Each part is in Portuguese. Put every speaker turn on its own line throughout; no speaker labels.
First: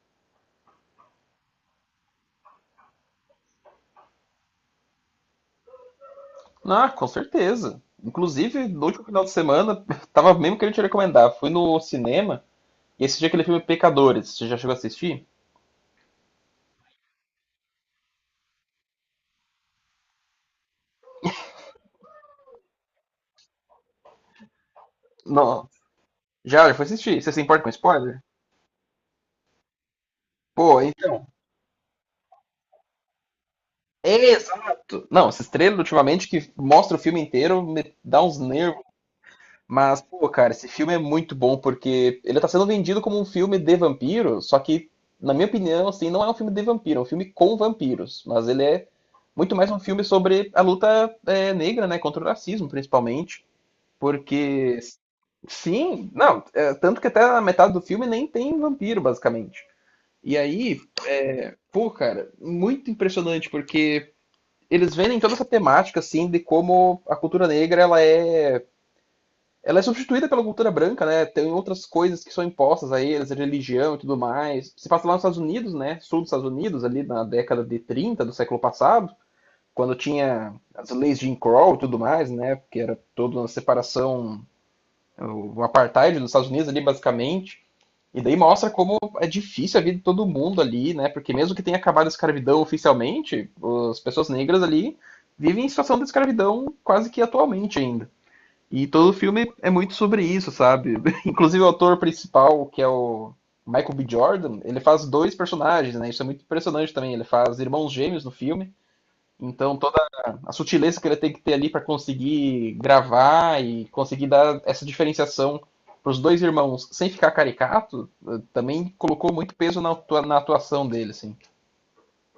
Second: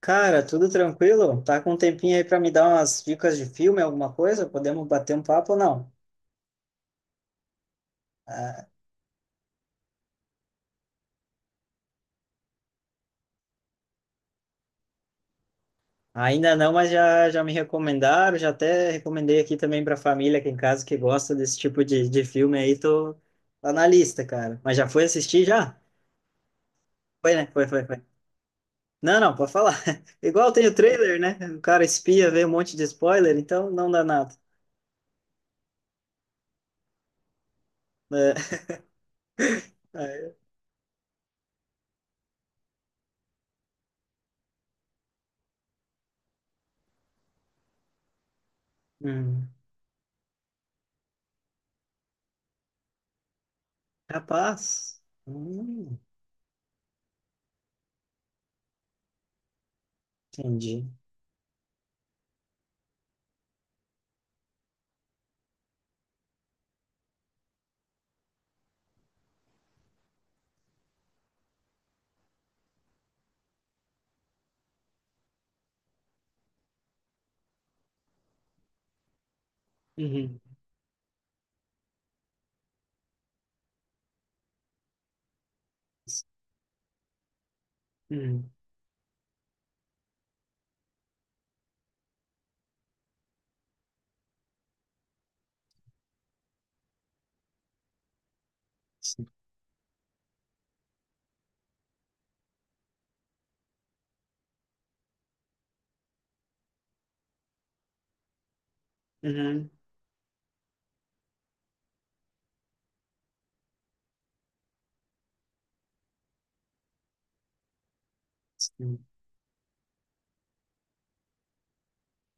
Cara, tudo tranquilo? Tá com um tempinho aí pra me dar umas dicas de filme, alguma coisa? Podemos bater um papo ou não?
Ah, com certeza. Inclusive, no último final de semana, tava mesmo querendo te recomendar. Fui no cinema e assisti aquele filme Pecadores. Você já chegou a assistir?
Ainda não, mas já me recomendaram, já até recomendei aqui também pra família aqui em casa que gosta desse tipo de filme aí, tô tá na lista, cara. Mas já foi assistir
Não.
já?
Já foi assistir. Você
Foi,
se
né?
importa
Foi,
com
foi, foi.
spoiler?
Não, não, pode falar. Igual tem o
Pô,
trailer,
então.
né? O cara espia, vê um monte de spoiler, então não dá nada.
Exato! Não, esses trailers ultimamente que mostra o filme inteiro me dá
É.
uns nervos. Mas, pô,
É.
cara, esse filme é muito bom porque ele tá sendo vendido como um filme de vampiro, só que, na minha opinião, assim, não é um filme de vampiro, é um filme com vampiros. Mas ele é
Hum,
muito mais um filme sobre a luta negra, né, contra o racismo, principalmente. Porque,
capaz. Hum,
sim, não, tanto que até a metade do filme nem tem vampiro, basicamente. E aí,
entendi.
pô, cara, muito impressionante porque eles vendem toda essa temática, assim, de como a cultura negra, ela é substituída pela cultura branca, né? Tem outras coisas que são impostas a eles, a religião e tudo mais. Se passa lá nos Estados Unidos, né? Sul dos Estados Unidos, ali na década de 30 do século passado, quando
Uhum.
tinha as leis de Jim Crow e tudo mais, né? Porque era toda uma separação, o apartheid dos Estados Unidos ali, basicamente. E daí
Uhum.
mostra como é difícil a vida de todo mundo ali, né? Porque mesmo que tenha acabado a escravidão oficialmente, as pessoas negras ali vivem em situação de escravidão quase que atualmente ainda. E todo o filme é muito sobre isso, sabe? Inclusive o ator principal, que é o Michael B. Jordan, ele faz dois personagens, né? Isso é muito impressionante também. Ele faz irmãos gêmeos no filme.
Uhum.
Então toda a sutileza que ele tem que ter ali para conseguir gravar e conseguir dar essa diferenciação para os dois irmãos sem ficar caricato, eh, também
Sim.
colocou muito peso na, na atuação dele, assim.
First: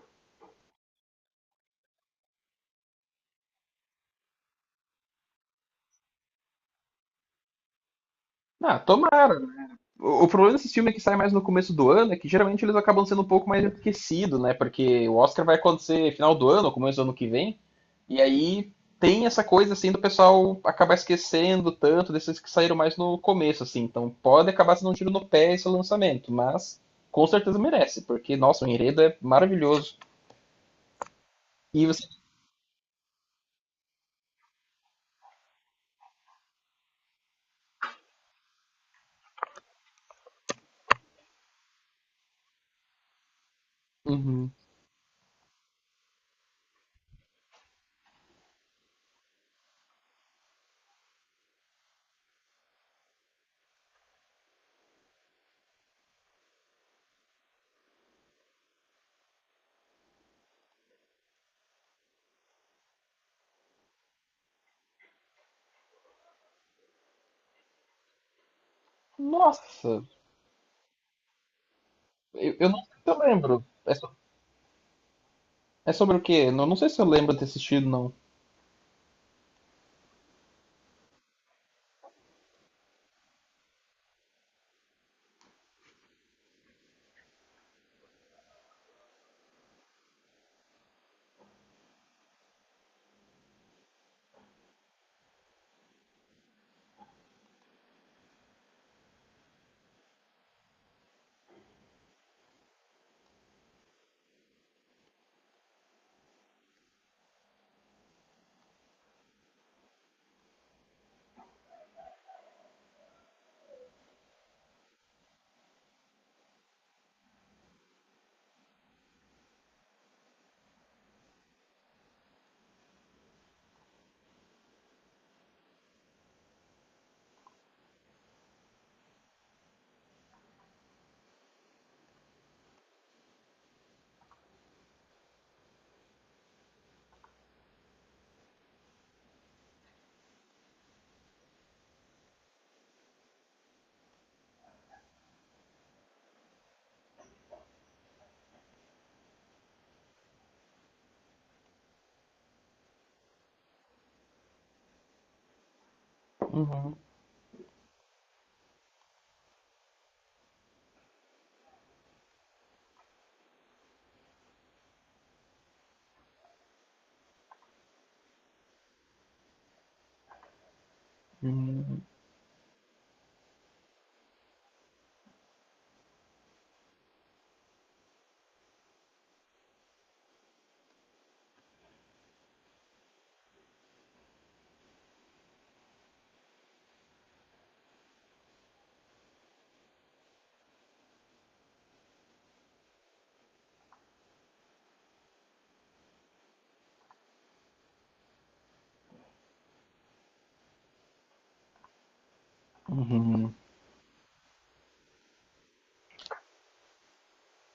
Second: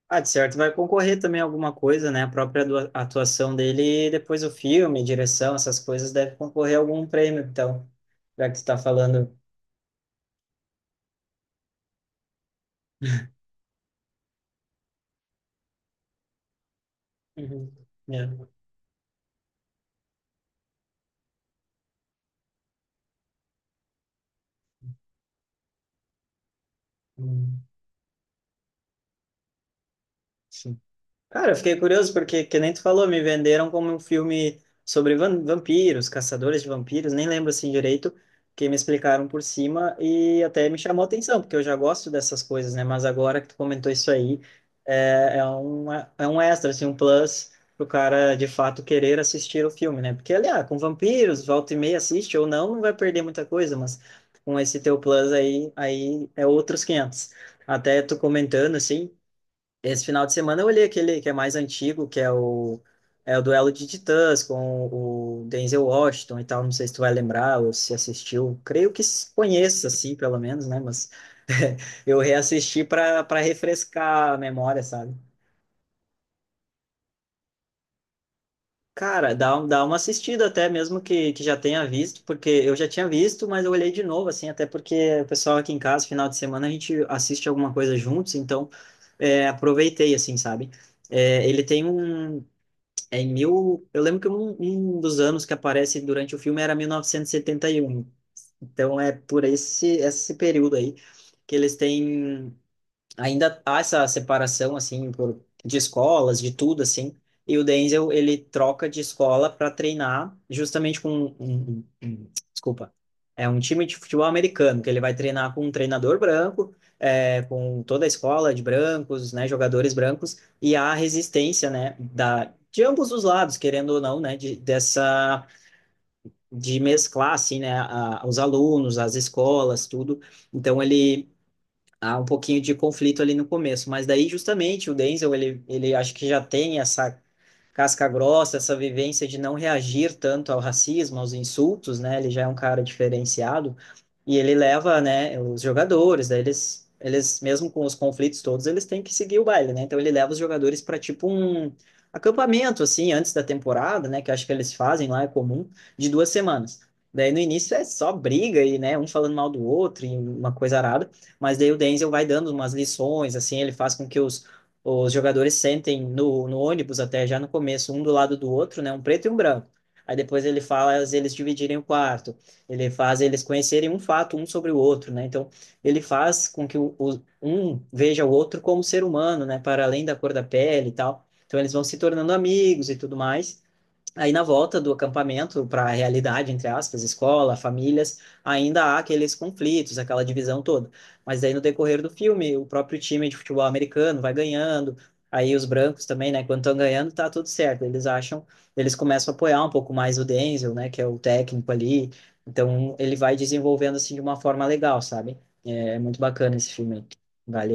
Ah, de certo, vai concorrer também alguma coisa, né? A própria atuação dele, e depois o filme, direção, essas coisas deve concorrer a algum prêmio, então, já que tu tá
Ah,
falando.
tomara. O problema desses filmes que saem mais no começo do ano é que geralmente eles acabam sendo um pouco mais esquecidos, né? Porque o Oscar vai acontecer final do ano, começo do ano que vem,
Uhum.
e
É.
aí tem essa coisa assim do pessoal acabar esquecendo tanto desses que saíram mais no começo, assim. Então pode acabar sendo um tiro no pé esse lançamento, mas com certeza
Hum.
merece, porque, nossa, o enredo é maravilhoso.
Sim. Cara, eu fiquei
E você.
curioso porque, que nem tu falou, me venderam como um filme sobre vampiros, caçadores de vampiros, nem lembro assim direito, que me explicaram por cima e até me chamou a atenção, porque eu já gosto dessas coisas, né? Mas agora que tu comentou isso aí,
Uhum.
é um extra, assim, um plus pro cara de fato querer assistir o filme, né? Porque, aliás, com vampiros, volta e meia assiste ou não, não vai perder muita coisa, mas com esse teu plus aí, aí é outros 500. Até tu comentando, assim. Esse final de semana eu olhei aquele que é mais antigo, que é o, é o duelo de titãs com o Denzel Washington e tal. Não sei se tu vai lembrar ou se assistiu. Creio que se conheça,
Nossa,
assim, pelo menos, né? Mas eu
eu não
reassisti
sei se eu
para
lembro. É, so-
refrescar a memória, sabe?
é sobre o quê? Não, não sei se eu lembro de ter assistido, não.
Cara, dá uma assistida até mesmo que já tenha visto, porque eu já tinha visto, mas eu olhei de novo, assim, até porque o pessoal aqui em casa, final de semana, a gente assiste alguma coisa juntos, então é, aproveitei, assim, sabe? É, ele tem um, É em mil. Eu lembro que um dos anos que aparece durante o filme era 1971. Então é por esse período aí que eles têm ainda há essa separação assim por de escolas, de tudo assim. E o Denzel, ele troca de escola para treinar justamente com desculpa, é um time de futebol americano que ele vai treinar com um treinador branco, é, com toda a escola de brancos, né, jogadores brancos e há a resistência, né, da de ambos os lados, querendo ou não, né, dessa de mesclar assim, né, a, os alunos, as escolas, tudo. Então ele há um pouquinho de conflito ali no começo, mas daí justamente o Denzel, ele acho que já tem essa casca grossa, essa vivência de não reagir tanto ao racismo, aos insultos, né? Ele já é um cara diferenciado e ele leva, né, os jogadores, daí eles mesmo com os conflitos todos, eles têm que seguir o baile, né? Então ele leva os jogadores para tipo um acampamento assim antes da temporada, né, que acho que eles fazem lá é comum, de duas semanas.
Uhum.
Daí no início é só briga e, né, um falando mal do outro e uma coisa arada, mas daí o Denzel vai dando umas lições, assim, ele faz com que os jogadores sentem no ônibus até já no começo, um do lado do outro, né, um preto e um branco. Aí depois ele faz eles dividirem o
Uhum.
quarto, ele faz eles conhecerem um fato um sobre o outro, né? Então ele faz com que um veja o outro como ser humano, né? Para além da cor da pele e tal. Então eles vão se tornando amigos e tudo mais. Aí, na volta do acampamento para a realidade, entre aspas, escola, famílias, ainda há aqueles conflitos, aquela divisão toda. Mas aí, no decorrer do filme, o próprio time de futebol americano vai ganhando, aí os brancos também, né? Quando estão ganhando, tá tudo certo. Eles acham, eles começam a apoiar um pouco mais o Denzel, né? Que é o técnico ali. Então, ele vai
Uhum.
desenvolvendo, assim, de uma forma legal, sabe? É muito bacana esse filme aí.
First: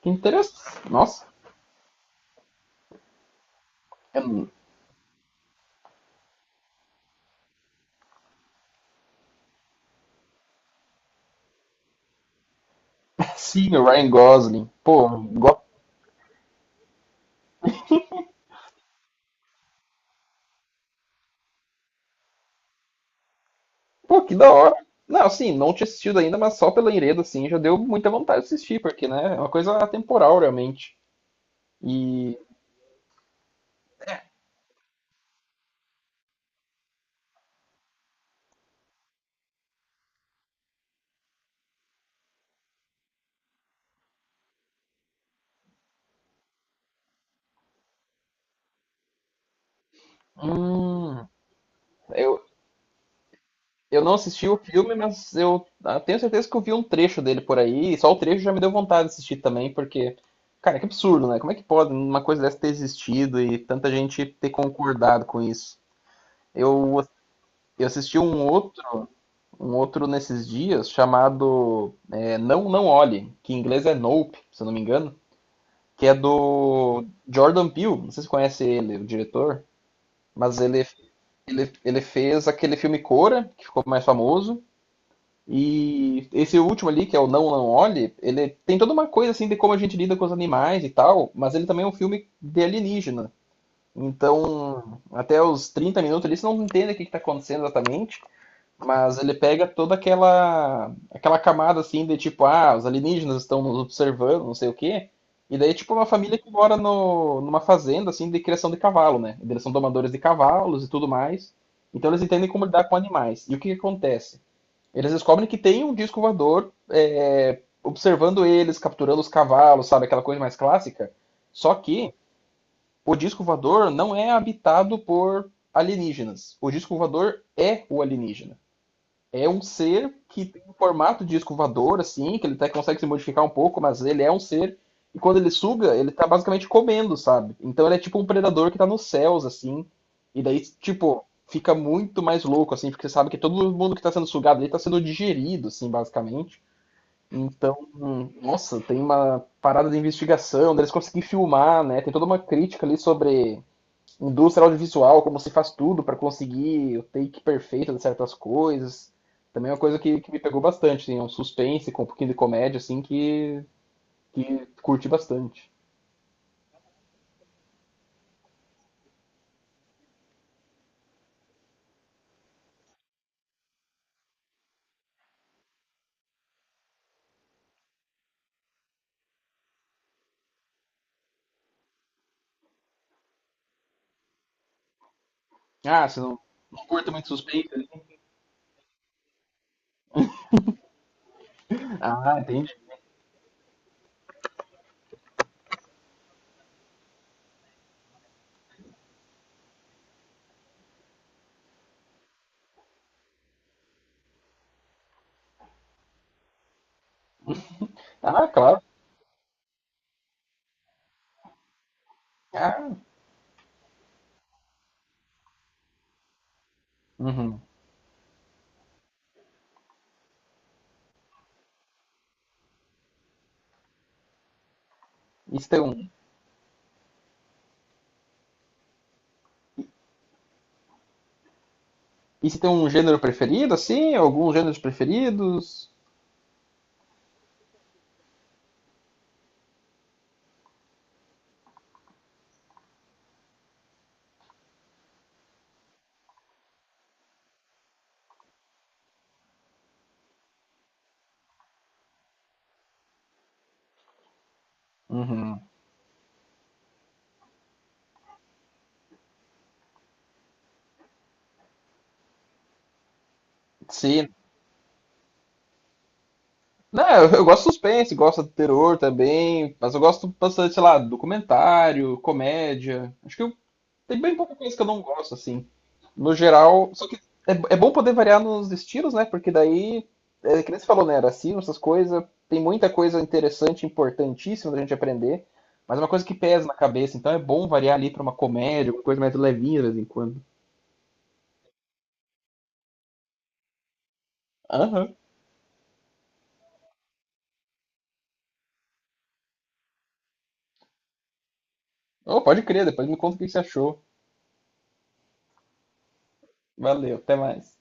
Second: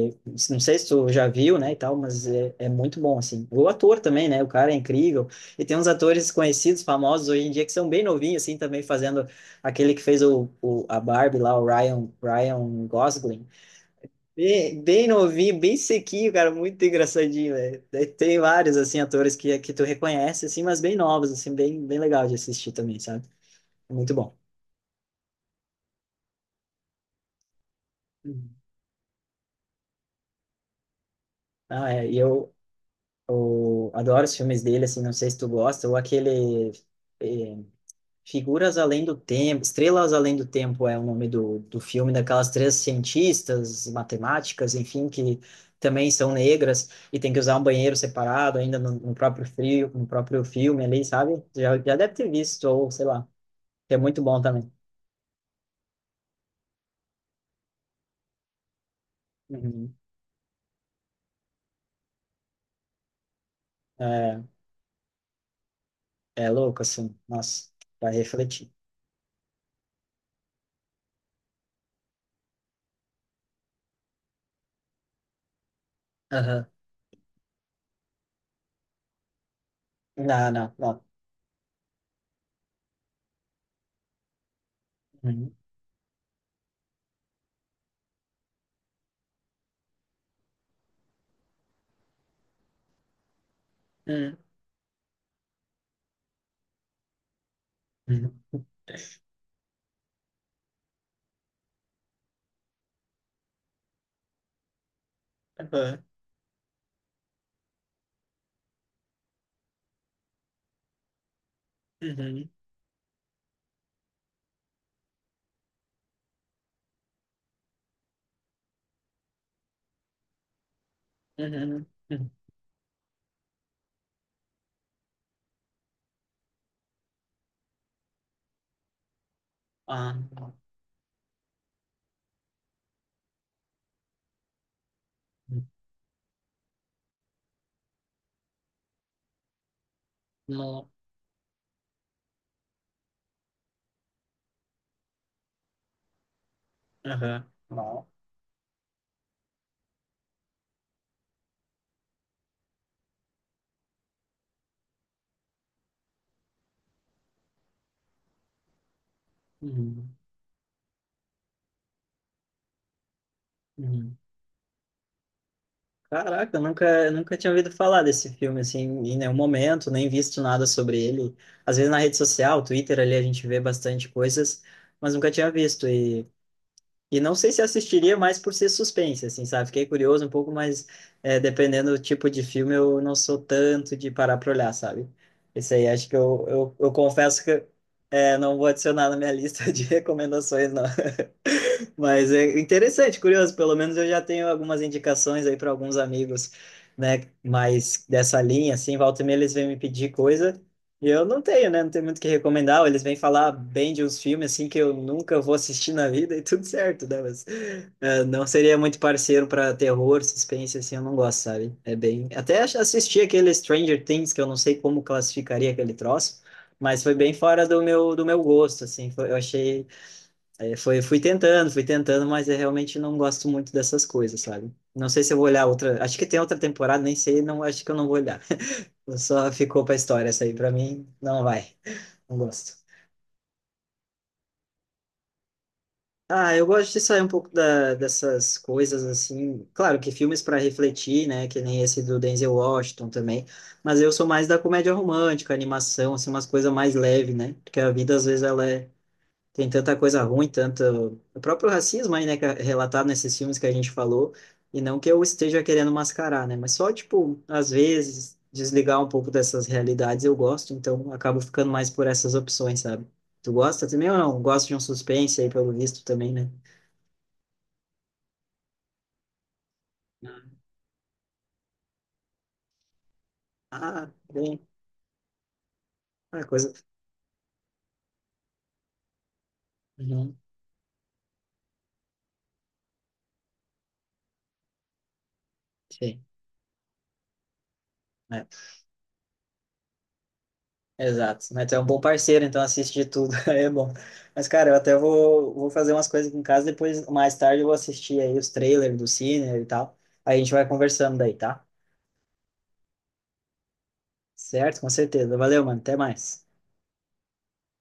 Que
Não sei se
interessante.
tu
Nossa,
já viu, né, e tal, mas é muito bom, assim. O ator também,
eu
né? O
não-
cara é incrível. E tem uns atores conhecidos, famosos hoje em dia, que são bem novinhos, assim, também fazendo aquele que fez a Barbie lá, o Ryan Gosling.
sim, o Ryan Gosling.
Bem, bem
Pô,
novinho, bem sequinho, cara, muito engraçadinho, velho. Daí tem vários, assim, atores que tu reconhece, assim, mas bem novos, assim, bem, bem legal de assistir também, sabe? É muito bom.
que da hora. Não, assim, não tinha assistido ainda, mas só pela enredo, assim, já deu muita vontade de
Uhum.
assistir, porque, né, é uma coisa atemporal, realmente.
Ah, é, e
E,
eu, eu adoro os filmes dele, assim, não sei se tu gosta, ou aquele... eh, Figuras Além do Tempo, Estrelas Além do Tempo é o nome do filme daquelas três cientistas, matemáticas, enfim, que também são negras e tem que usar um banheiro separado ainda no próprio frio, no próprio filme ali,
hum,
sabe? Já deve ter
eu,
visto, ou sei lá, que é
eu não
muito bom
assisti o
também.
filme, mas eu ah, tenho certeza que eu vi um trecho dele por aí, e só o trecho já me deu vontade de assistir também,
Uhum.
porque, cara, que absurdo, né? Como é que pode uma coisa dessa ter existido e tanta gente
É,
ter concordado com isso?
é louco,
Eu,
assim, nossa,
eu
vai
assisti
refletir.
um outro nesses dias chamado Não Não Olhe, que em inglês é Nope, se eu não me engano, que é
Aham.
do Jordan Peele, não sei se você conhece ele, o diretor,
Não,
mas
não,
ele,
não.
ele, ele fez aquele filme Cora, que ficou mais famoso,
Uhum.
e esse último ali, que é o Não Não Olhe, ele tem toda uma coisa assim de como a gente lida com os animais e tal, mas ele também é um filme de alienígena.
Uhum.
Então, até os 30 minutos ali, você não entende o que está acontecendo exatamente,
Uhum.
mas ele pega toda aquela camada assim de tipo, ah, os alienígenas estão nos observando, não sei o quê. E daí, tipo,
Aham.
uma família que mora no, numa fazenda assim de criação de cavalo, né? Eles são domadores de cavalos e tudo mais. Então eles entendem
Uhum.
como lidar com animais. E o que, que acontece? Eles descobrem que tem um disco voador observando eles, capturando os cavalos, sabe? Aquela coisa mais clássica. Só
Uhum.
que
Uhum.
o disco voador não é habitado por alienígenas. O disco voador é o alienígena. É um ser
Ah,
que
não.
tem o formato de escovador, assim, que ele até consegue se modificar um pouco, mas ele é um ser. E quando ele suga, ele tá basicamente comendo, sabe? Então ele é tipo um predador que tá nos céus, assim. E daí,
Não.
tipo, fica muito mais louco, assim, porque você sabe que todo mundo que tá sendo sugado ali tá sendo digerido, assim, basicamente.
Aham.
Então,
Não.
nossa, tem uma parada de investigação, deles conseguir filmar, né? Tem toda uma crítica ali sobre indústria audiovisual, como se faz tudo para conseguir o take perfeito de certas coisas. Também é uma coisa
Uhum,
que me pegou bastante, assim, é um suspense com um pouquinho de comédia, assim, que,
uhum.
que curti bastante.
Caraca, eu nunca, nunca tinha ouvido falar desse filme, assim, em nenhum momento, nem visto nada sobre ele. Às vezes na rede social, Twitter, ali a gente vê bastante coisas, mas nunca tinha visto. E não sei se assistiria mais por ser suspense, assim, sabe? Fiquei curioso um pouco, mas é, dependendo do tipo de filme, eu não sou tanto de parar pra olhar, sabe? Esse aí,
Ah,
acho
você não, não
eu
curta muito
confesso que
suspense? Né?
é, não vou adicionar na minha lista de recomendações, não. Mas
Ah,
é
entendi.
interessante, curioso. Pelo menos eu já tenho algumas indicações aí para alguns amigos, né? Mas dessa linha, assim, volta e meia eles vêm me pedir coisa e eu não tenho, né? Não tenho muito o que recomendar. Ou eles vêm falar bem de uns filmes, assim, que eu nunca vou assistir na vida e tudo certo, né? Mas não
Ah,
seria
claro.
muito parceiro para terror, suspense, assim, eu não gosto, sabe? É bem.
Ah,
Assisti aquele Stranger Things, que eu não sei como classificaria aquele troço. Mas foi bem
uhum.
fora do meu gosto, assim. Foi- eu achei Aí foi, fui tentando, mas eu realmente não gosto muito dessas coisas, sabe? Não sei se eu vou
E
olhar
você tem
outra.
um,
Acho que tem outra temporada, nem sei, não, acho que eu não vou olhar. Só ficou pra história essa aí, pra mim, não vai. Não
e você tem
gosto.
um gênero preferido, assim? Alguns gêneros preferidos?
Ah, eu gosto de sair um pouco dessas coisas assim. Claro que filmes para refletir, né? Que nem esse do Denzel Washington também. Mas eu sou mais da comédia romântica, animação, assim, umas coisas mais leves, né? Porque a vida às vezes ela é, tem tanta coisa ruim, tanto o próprio racismo aí, né, que é relatado nesses filmes que a gente falou, e não que eu
Uhum.
esteja querendo mascarar, né, mas só, tipo, às vezes, desligar um pouco dessas realidades eu gosto, então acabo ficando mais por essas opções, sabe? Tu gosta também ou
Sim.
não? Gosto de um suspense aí, pelo visto, também, né?
Não, eu gosto de suspense, gosto de terror também, mas eu gosto bastante, sei lá, documentário, comédia. Acho que
Ah,
tem bem pouca
bem,
coisa que eu não gosto, assim. No
ah, coisa...
geral, só que é bom poder variar nos estilos, né? Porque daí,
Uhum,
que nem você falou, né? Racismo, essas coisas, tem muita coisa interessante, importantíssima da gente aprender, mas é uma
sei.
coisa que pesa na cabeça, então é bom variar ali pra uma
Né?
comédia, uma coisa mais levinha de vez em quando.
Exato, né? Tu é um bom parceiro, então assiste de tudo, aí é bom. Mas, cara, eu até
Aham.
vou fazer umas coisas aqui em casa, depois, mais tarde, eu vou assistir aí os trailers do Cine e tal. Aí a gente vai conversando daí, tá?
Oh, pode crer, depois me conta o que você achou.
Certo? Com certeza. Valeu, mano. Até mais.
Valeu, até mais.